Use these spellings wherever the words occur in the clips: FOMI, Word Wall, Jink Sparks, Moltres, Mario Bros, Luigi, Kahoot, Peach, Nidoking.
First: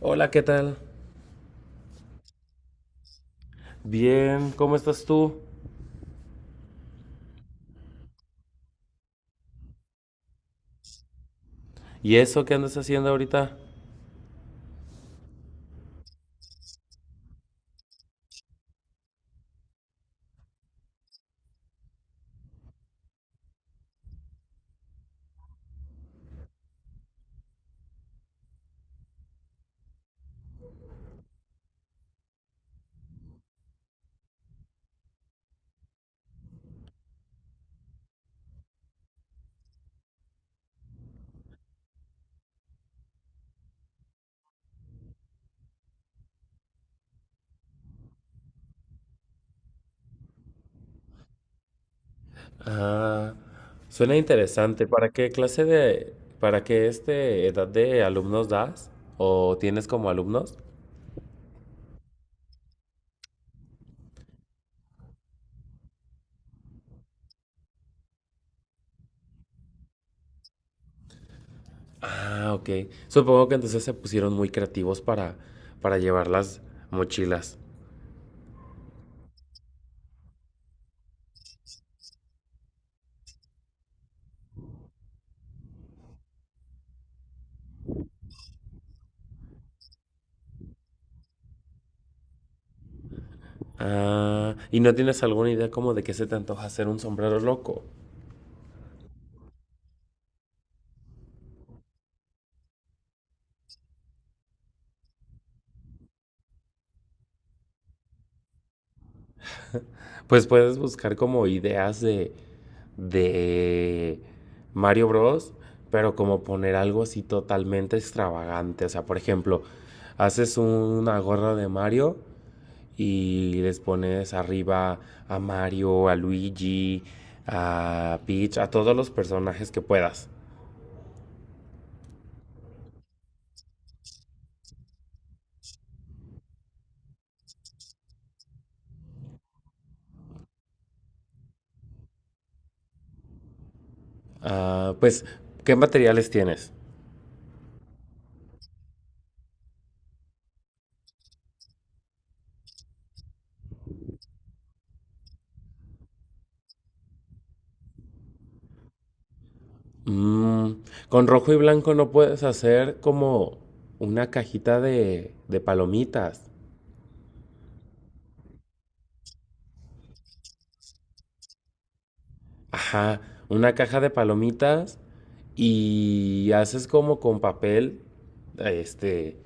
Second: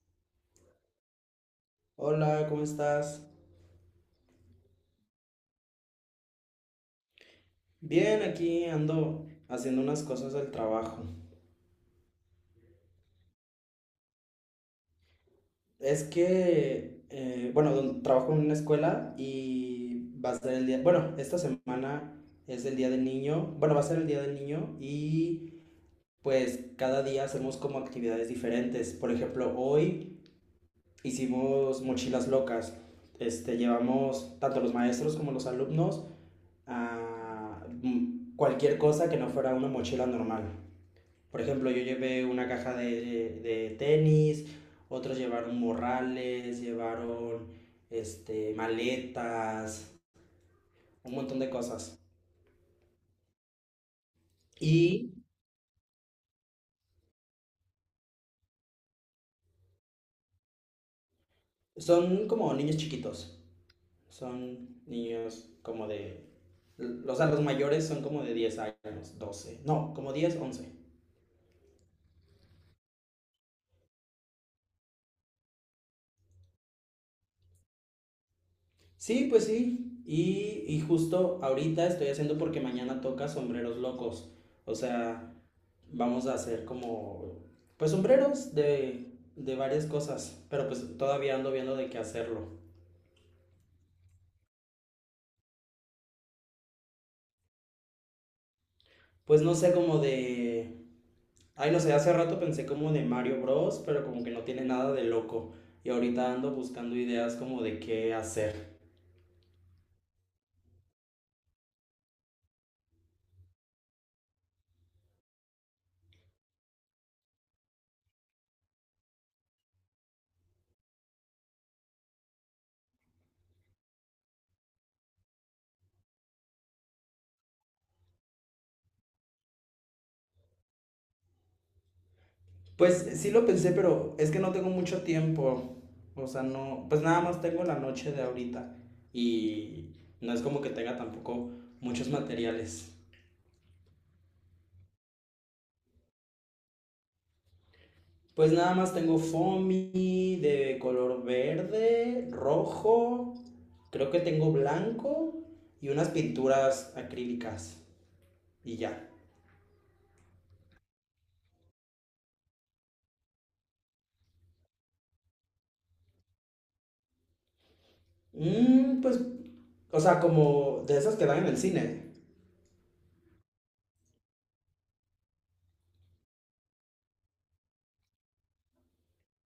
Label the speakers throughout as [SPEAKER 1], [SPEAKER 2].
[SPEAKER 1] Hola, ¿qué tal?
[SPEAKER 2] Hola, ¿cómo estás?
[SPEAKER 1] Bien, ¿cómo estás tú?
[SPEAKER 2] Bien, aquí ando haciendo unas cosas del trabajo.
[SPEAKER 1] ¿Y eso qué andas haciendo ahorita?
[SPEAKER 2] Es que, bueno, trabajo en una escuela y va a ser el día, bueno, esta semana es el día del niño, bueno, va a ser el día del niño y pues cada día hacemos como actividades diferentes. Por ejemplo, hoy hicimos mochilas locas. Este, llevamos tanto los maestros como los alumnos a cualquier cosa que no fuera una mochila normal. Por ejemplo, yo llevé una caja de tenis, otros llevaron morrales, llevaron este, maletas, un montón de cosas.
[SPEAKER 1] Ah, suena interesante. ¿Para
[SPEAKER 2] Y
[SPEAKER 1] qué clase para qué edad de alumnos das? ¿O tienes como alumnos?
[SPEAKER 2] son como niños chiquitos, son niños como de... O sea, los mayores son como de 10 años, 12 no, como 10 once.
[SPEAKER 1] Ah, ok. Supongo que entonces se pusieron muy creativos para llevar las mochilas.
[SPEAKER 2] Sí, pues sí. Y justo ahorita estoy haciendo porque mañana toca sombreros locos. O sea, vamos a hacer como, pues sombreros de varias cosas. Pero pues todavía ando viendo de qué hacerlo.
[SPEAKER 1] Ah, ¿y no tienes alguna idea como de qué se te antoja hacer un sombrero loco?
[SPEAKER 2] Pues no sé, como de... Ay, no sé, hace rato pensé como de Mario Bros, pero como que no tiene nada de loco. Y ahorita ando buscando ideas como de qué hacer.
[SPEAKER 1] Pues puedes buscar como ideas de Mario Bros, pero como poner algo así totalmente extravagante. O sea, por ejemplo, haces una gorra de Mario y les pones arriba a Mario, a Luigi, a Peach, a todos los personajes que puedas.
[SPEAKER 2] Pues sí lo pensé, pero es que no tengo mucho tiempo. O sea, no, pues nada más tengo la noche de ahorita y no es como que tenga tampoco muchos materiales.
[SPEAKER 1] Ah, pues, ¿qué materiales tienes?
[SPEAKER 2] Pues nada más tengo foamy de color verde, rojo, creo que tengo blanco y unas pinturas acrílicas y ya.
[SPEAKER 1] Mm, con rojo y blanco no puedes hacer como una cajita de palomitas.
[SPEAKER 2] Mm, pues, o sea, como de esas que dan en el cine.
[SPEAKER 1] Ajá, una caja de palomitas y haces como con papel, este,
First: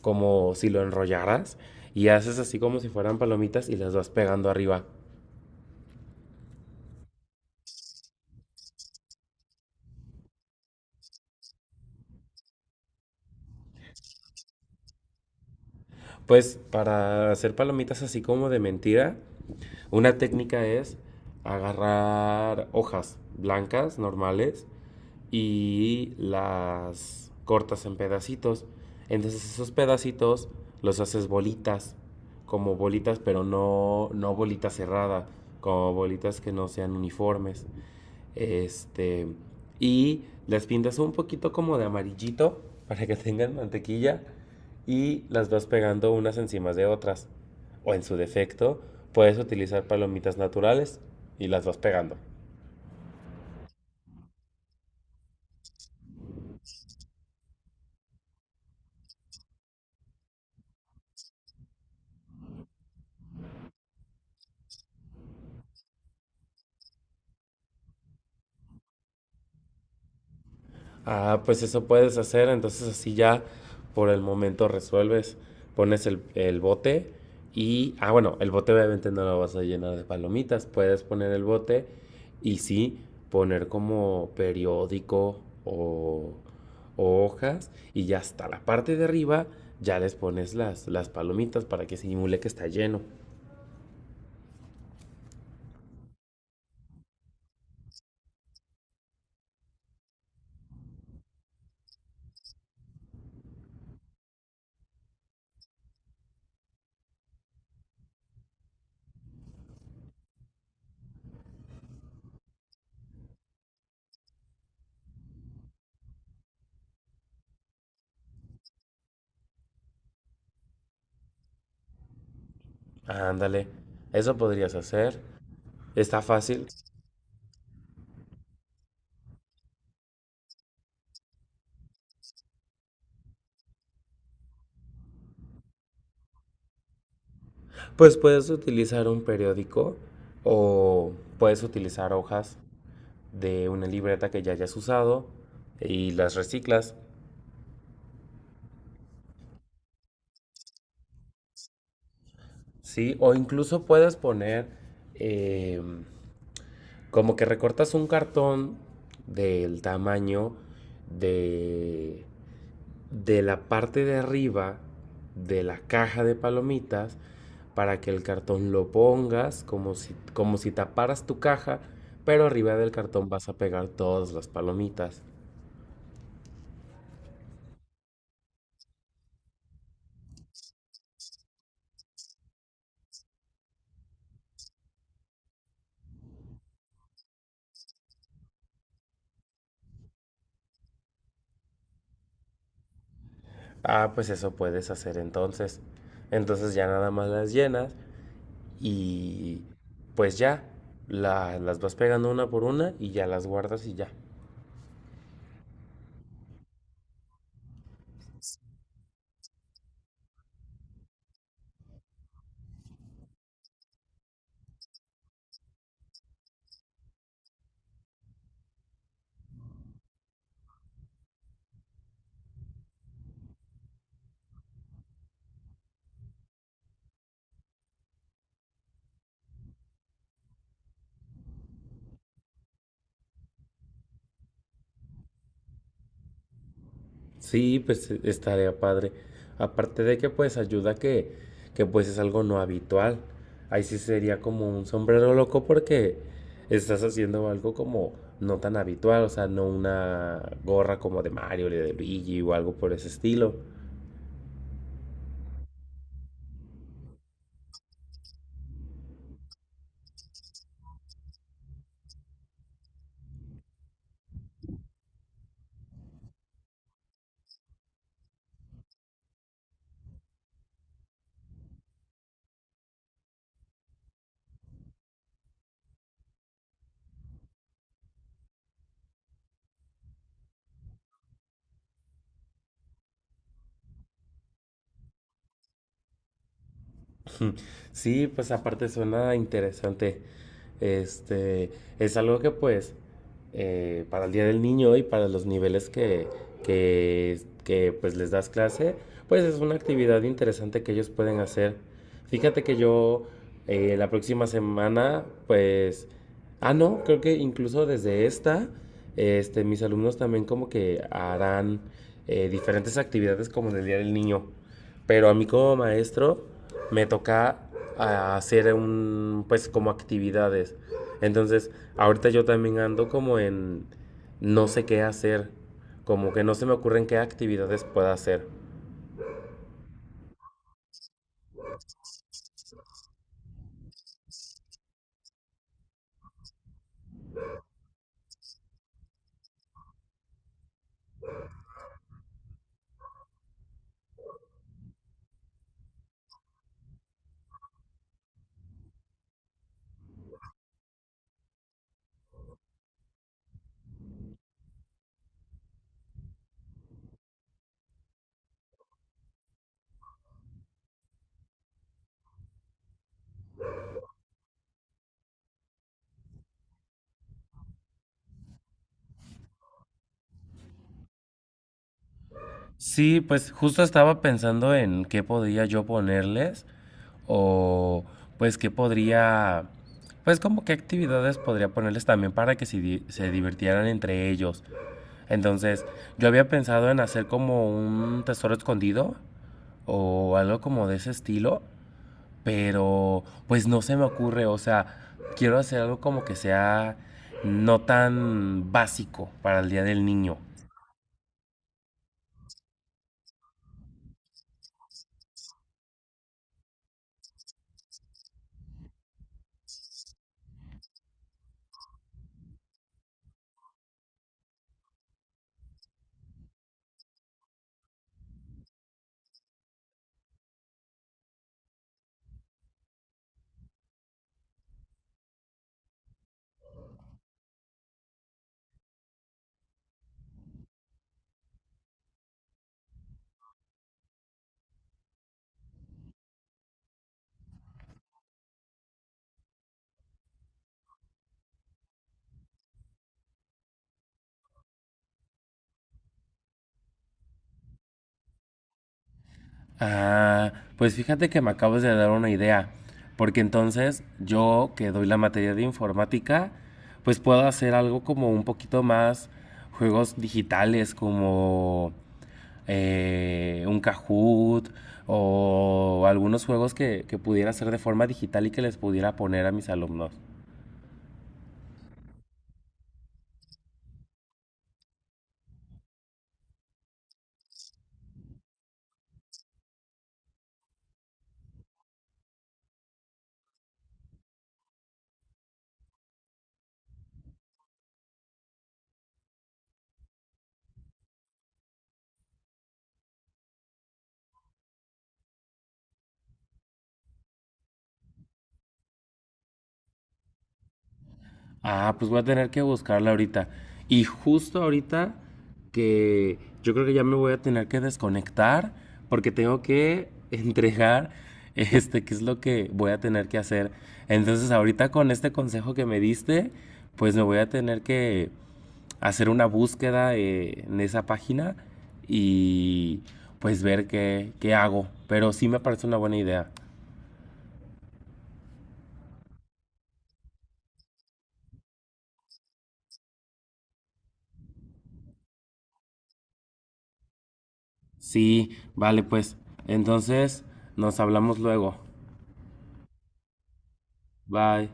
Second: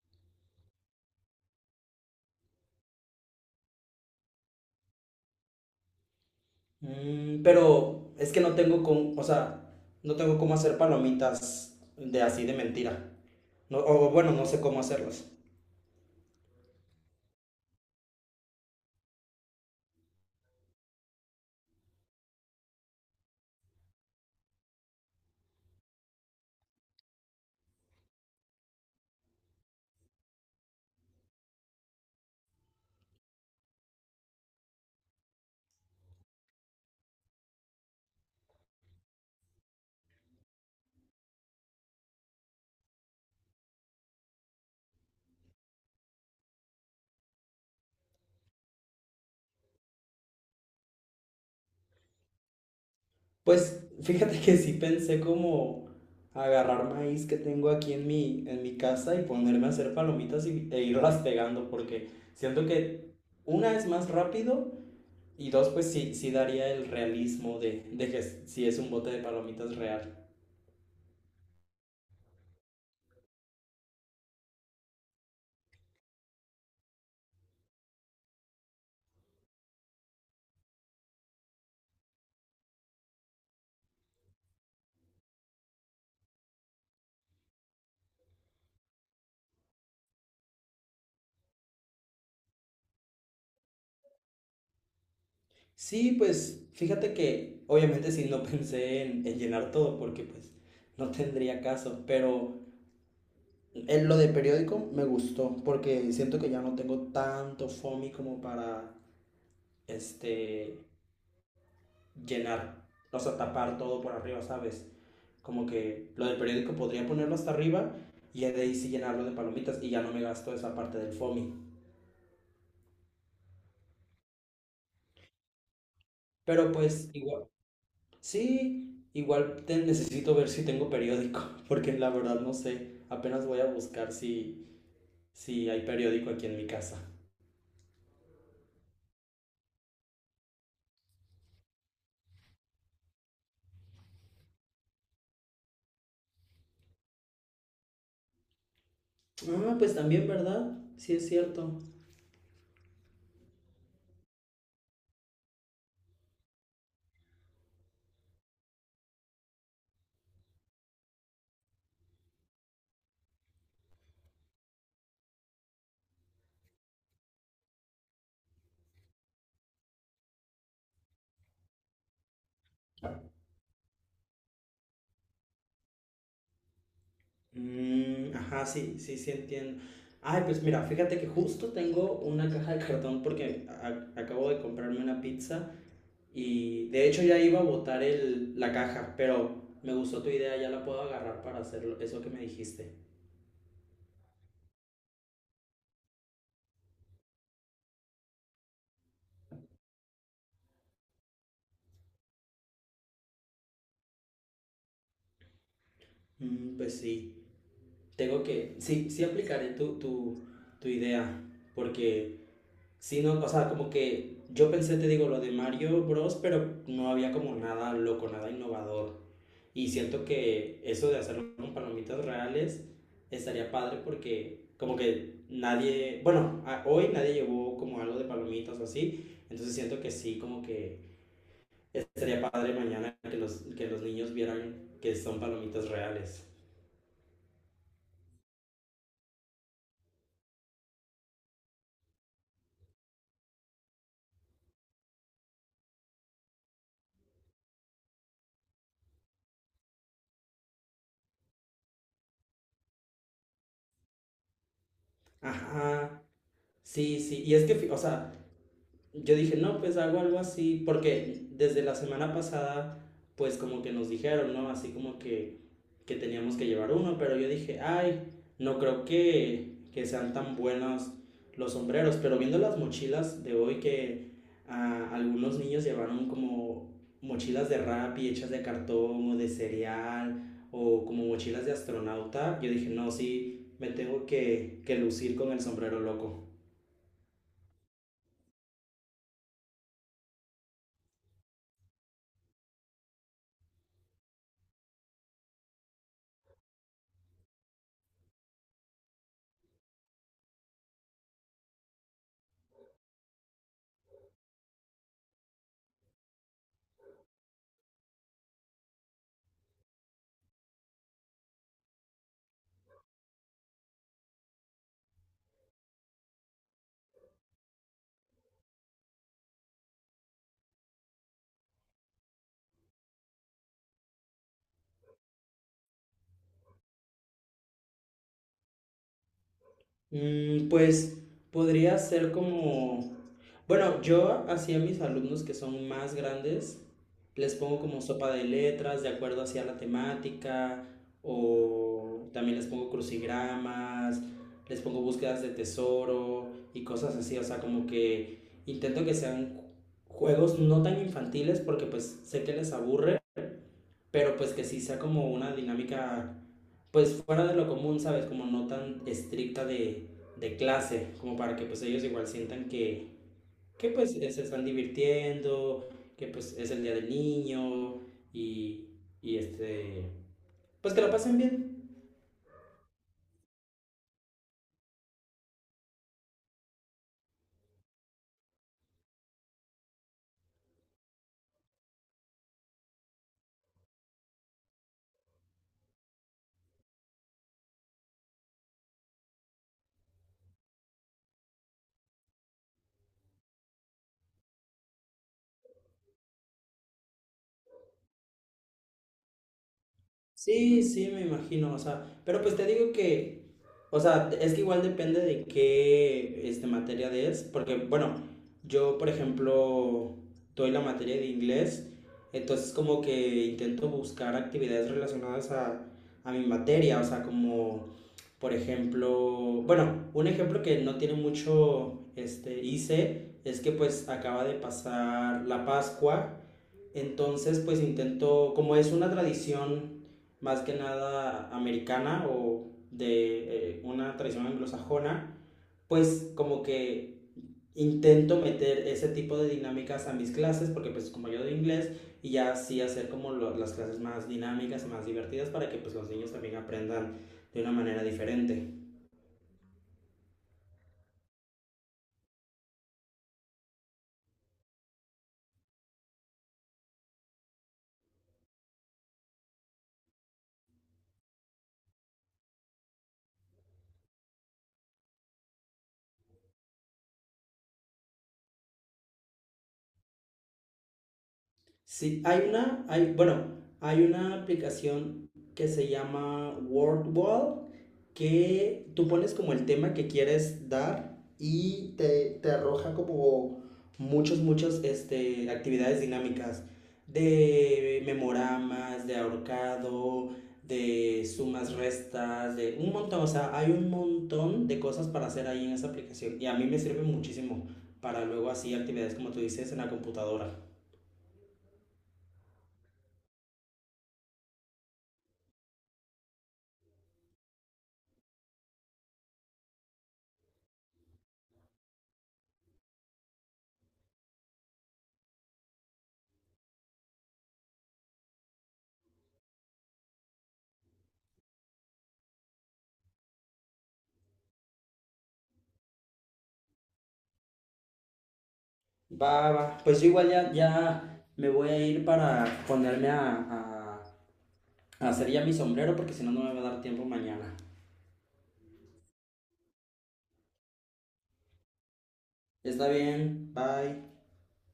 [SPEAKER 1] como si lo enrollaras y haces así como si fueran palomitas y las vas pegando arriba.
[SPEAKER 2] Mm, pero es que no tengo con, o sea, no tengo cómo hacer palomitas de así de mentira. No, o bueno, no sé cómo hacerlas.
[SPEAKER 1] Pues para hacer palomitas así como de mentira, una técnica es agarrar hojas blancas normales y las cortas en pedacitos. Entonces esos pedacitos los haces bolitas, como bolitas, pero no bolita cerrada, como bolitas que no sean uniformes. Este, y las pintas un poquito como de amarillito para que tengan mantequilla y las vas pegando unas encima de otras. O en su defecto, puedes utilizar palomitas naturales y las vas pegando.
[SPEAKER 2] Pues fíjate que sí pensé como agarrar maíz que tengo aquí en mi casa y ponerme a hacer palomitas y, e irlas pegando, porque siento que una es más rápido y dos, pues sí, sí daría el realismo de que si es un bote de palomitas real.
[SPEAKER 1] Ah, pues eso puedes hacer, entonces así ya por el momento resuelves, pones el bote y, ah, bueno, el bote obviamente no lo vas a llenar de palomitas, puedes poner el bote y sí, poner como periódico o hojas y ya hasta la parte de arriba ya les pones las palomitas para que simule que está lleno.
[SPEAKER 2] Sí, pues fíjate que obviamente sí no pensé en llenar todo porque pues no tendría caso, pero en lo de periódico me gustó porque siento que ya no tengo tanto FOMI como para este llenar, o sea, tapar todo por arriba, ¿sabes? Como que lo del periódico podría ponerlo hasta arriba y de ahí sí llenarlo de palomitas y ya no me gasto esa parte del FOMI.
[SPEAKER 1] Ándale, eso podrías hacer, está fácil.
[SPEAKER 2] Pero pues igual. Sí, igual te necesito ver si tengo periódico, porque la verdad no sé. Apenas voy a buscar si, si hay periódico aquí en mi casa.
[SPEAKER 1] Pues puedes utilizar un periódico o puedes utilizar hojas de una libreta que ya hayas usado y las reciclas,
[SPEAKER 2] Ah, pues también, ¿verdad? Sí, es cierto.
[SPEAKER 1] ¿sí? O incluso puedes poner eh, como que recortas un cartón del tamaño de de la parte de arriba de la caja de palomitas para que el cartón lo pongas como si taparas tu caja, pero arriba del cartón vas a pegar todas las palomitas.
[SPEAKER 2] Mm, ajá, sí, sí, sí entiendo. Ay, pues mira, fíjate que justo tengo una caja de cartón porque acabo de comprarme una pizza y de hecho ya iba a botar el, la caja, pero me gustó tu idea, ya la puedo agarrar para hacer eso que me dijiste.
[SPEAKER 1] Ah, pues eso puedes hacer entonces. Entonces ya nada más las llenas y pues ya las vas pegando una por una y ya las guardas y ya.
[SPEAKER 2] Mm, pues sí. Tengo que, sí, sí aplicaré tu idea, porque si no, o sea, como que yo pensé, te digo, lo de Mario Bros, pero no había como nada loco, nada innovador. Y siento que eso de hacerlo con palomitas reales estaría padre porque como que nadie, bueno, hoy nadie llevó como algo de palomitas o así, entonces siento que sí, como que estaría padre mañana que los niños vieran que son palomitas reales.
[SPEAKER 1] Sí, pues estaría padre. Aparte de que pues ayuda que pues es algo no habitual. Ahí sí sería como un sombrero loco porque estás haciendo algo como no tan habitual, o sea, no una gorra como de Mario o de Luigi o algo por ese estilo.
[SPEAKER 2] Ajá, sí, sí, y es que, o sea, yo dije, no, pues hago algo así, porque desde la semana pasada, pues como que nos dijeron, ¿no? Así como que teníamos que llevar uno, pero yo dije, ay, no creo que sean tan buenos los sombreros, pero viendo las mochilas de hoy que ah, algunos niños llevaron como mochilas de rap y hechas de cartón o de cereal o como mochilas de astronauta, yo dije, no, sí, me tengo que lucir con el sombrero loco.
[SPEAKER 1] Sí, pues aparte suena interesante. Este, es algo que pues para el Día del Niño y para los niveles que, pues les das clase, pues es una actividad interesante que ellos pueden hacer. Fíjate que yo la próxima semana, pues, ah, no, creo que incluso desde esta, mis alumnos también como que harán diferentes actividades como en el Día del Niño. Pero a mí como maestro me toca hacer un, pues como actividades. Entonces, ahorita yo también ando como en no sé qué hacer, como que no se me ocurren qué actividades pueda hacer.
[SPEAKER 2] Mm, pues podría ser como, bueno, yo hacía a mis alumnos que son más grandes, les pongo como sopa de letras de acuerdo hacia la temática, o también les pongo crucigramas, les pongo búsquedas de tesoro y cosas así, o sea, como que intento que sean juegos no tan infantiles porque pues sé que les aburre, pero pues que sí sea como una dinámica, pues fuera de lo común, ¿sabes? Como no tan estricta de clase, como para que pues ellos igual sientan que pues se están divirtiendo, que pues es el día del niño y, y este, pues que lo pasen bien.
[SPEAKER 1] Sí, pues justo estaba pensando en qué podría yo ponerles o pues qué podría, pues como qué actividades podría ponerles también para que se, se divirtieran entre ellos. Entonces, yo había pensado en hacer como un tesoro escondido, o algo como de ese estilo, pero pues no se me ocurre, o sea, quiero hacer algo como que sea no tan básico para el Día del Niño.
[SPEAKER 2] Sí, sí, me imagino, o sea, pero pues te digo que, o sea, es que igual depende de qué este, materia es, porque, bueno, yo, por ejemplo, doy la materia de inglés, entonces como que intento buscar actividades relacionadas a mi materia, o sea, como, por ejemplo, bueno, un ejemplo que no tiene mucho, este, hice, es que pues acaba de pasar la Pascua, entonces, pues intento, como es una tradición más que nada americana o de una tradición anglosajona, pues como que intento meter ese tipo de dinámicas a mis clases, porque pues como yo de inglés, y ya así hacer como las clases más dinámicas, más divertidas, para que pues los niños también aprendan de una manera diferente.
[SPEAKER 1] Ah, pues fíjate que me acabas de dar una idea, porque entonces yo que doy la materia de informática, pues puedo hacer algo como un poquito más juegos digitales, como un Kahoot o algunos juegos que pudiera hacer de forma digital y que les pudiera poner a mis alumnos.
[SPEAKER 2] Sí, hay una, hay, bueno, hay una aplicación que se llama Word Wall que tú pones como el tema que quieres dar y te arroja como muchos muchos este, actividades dinámicas de memoramas, de ahorcado, de sumas, restas, de un montón, o sea, hay un montón de cosas para hacer ahí en esa aplicación y a mí me sirve muchísimo para luego así actividades como tú dices en la computadora.
[SPEAKER 1] Ah, pues voy a tener que buscarla ahorita. Y justo ahorita que yo creo que ya me voy a tener que desconectar porque tengo que entregar qué es lo que voy a tener que hacer. Entonces, ahorita con este consejo que me diste, pues me voy a tener que hacer una búsqueda en esa página y pues ver qué hago. Pero sí me parece una buena idea.
[SPEAKER 2] Va, va. Pues yo igual ya, ya me voy a ir para ponerme a, a hacer ya mi sombrero porque si no, no me va a dar tiempo mañana.
[SPEAKER 1] Sí, vale, pues. Entonces, nos hablamos luego.
[SPEAKER 2] Está bien, bye.
[SPEAKER 1] Bye.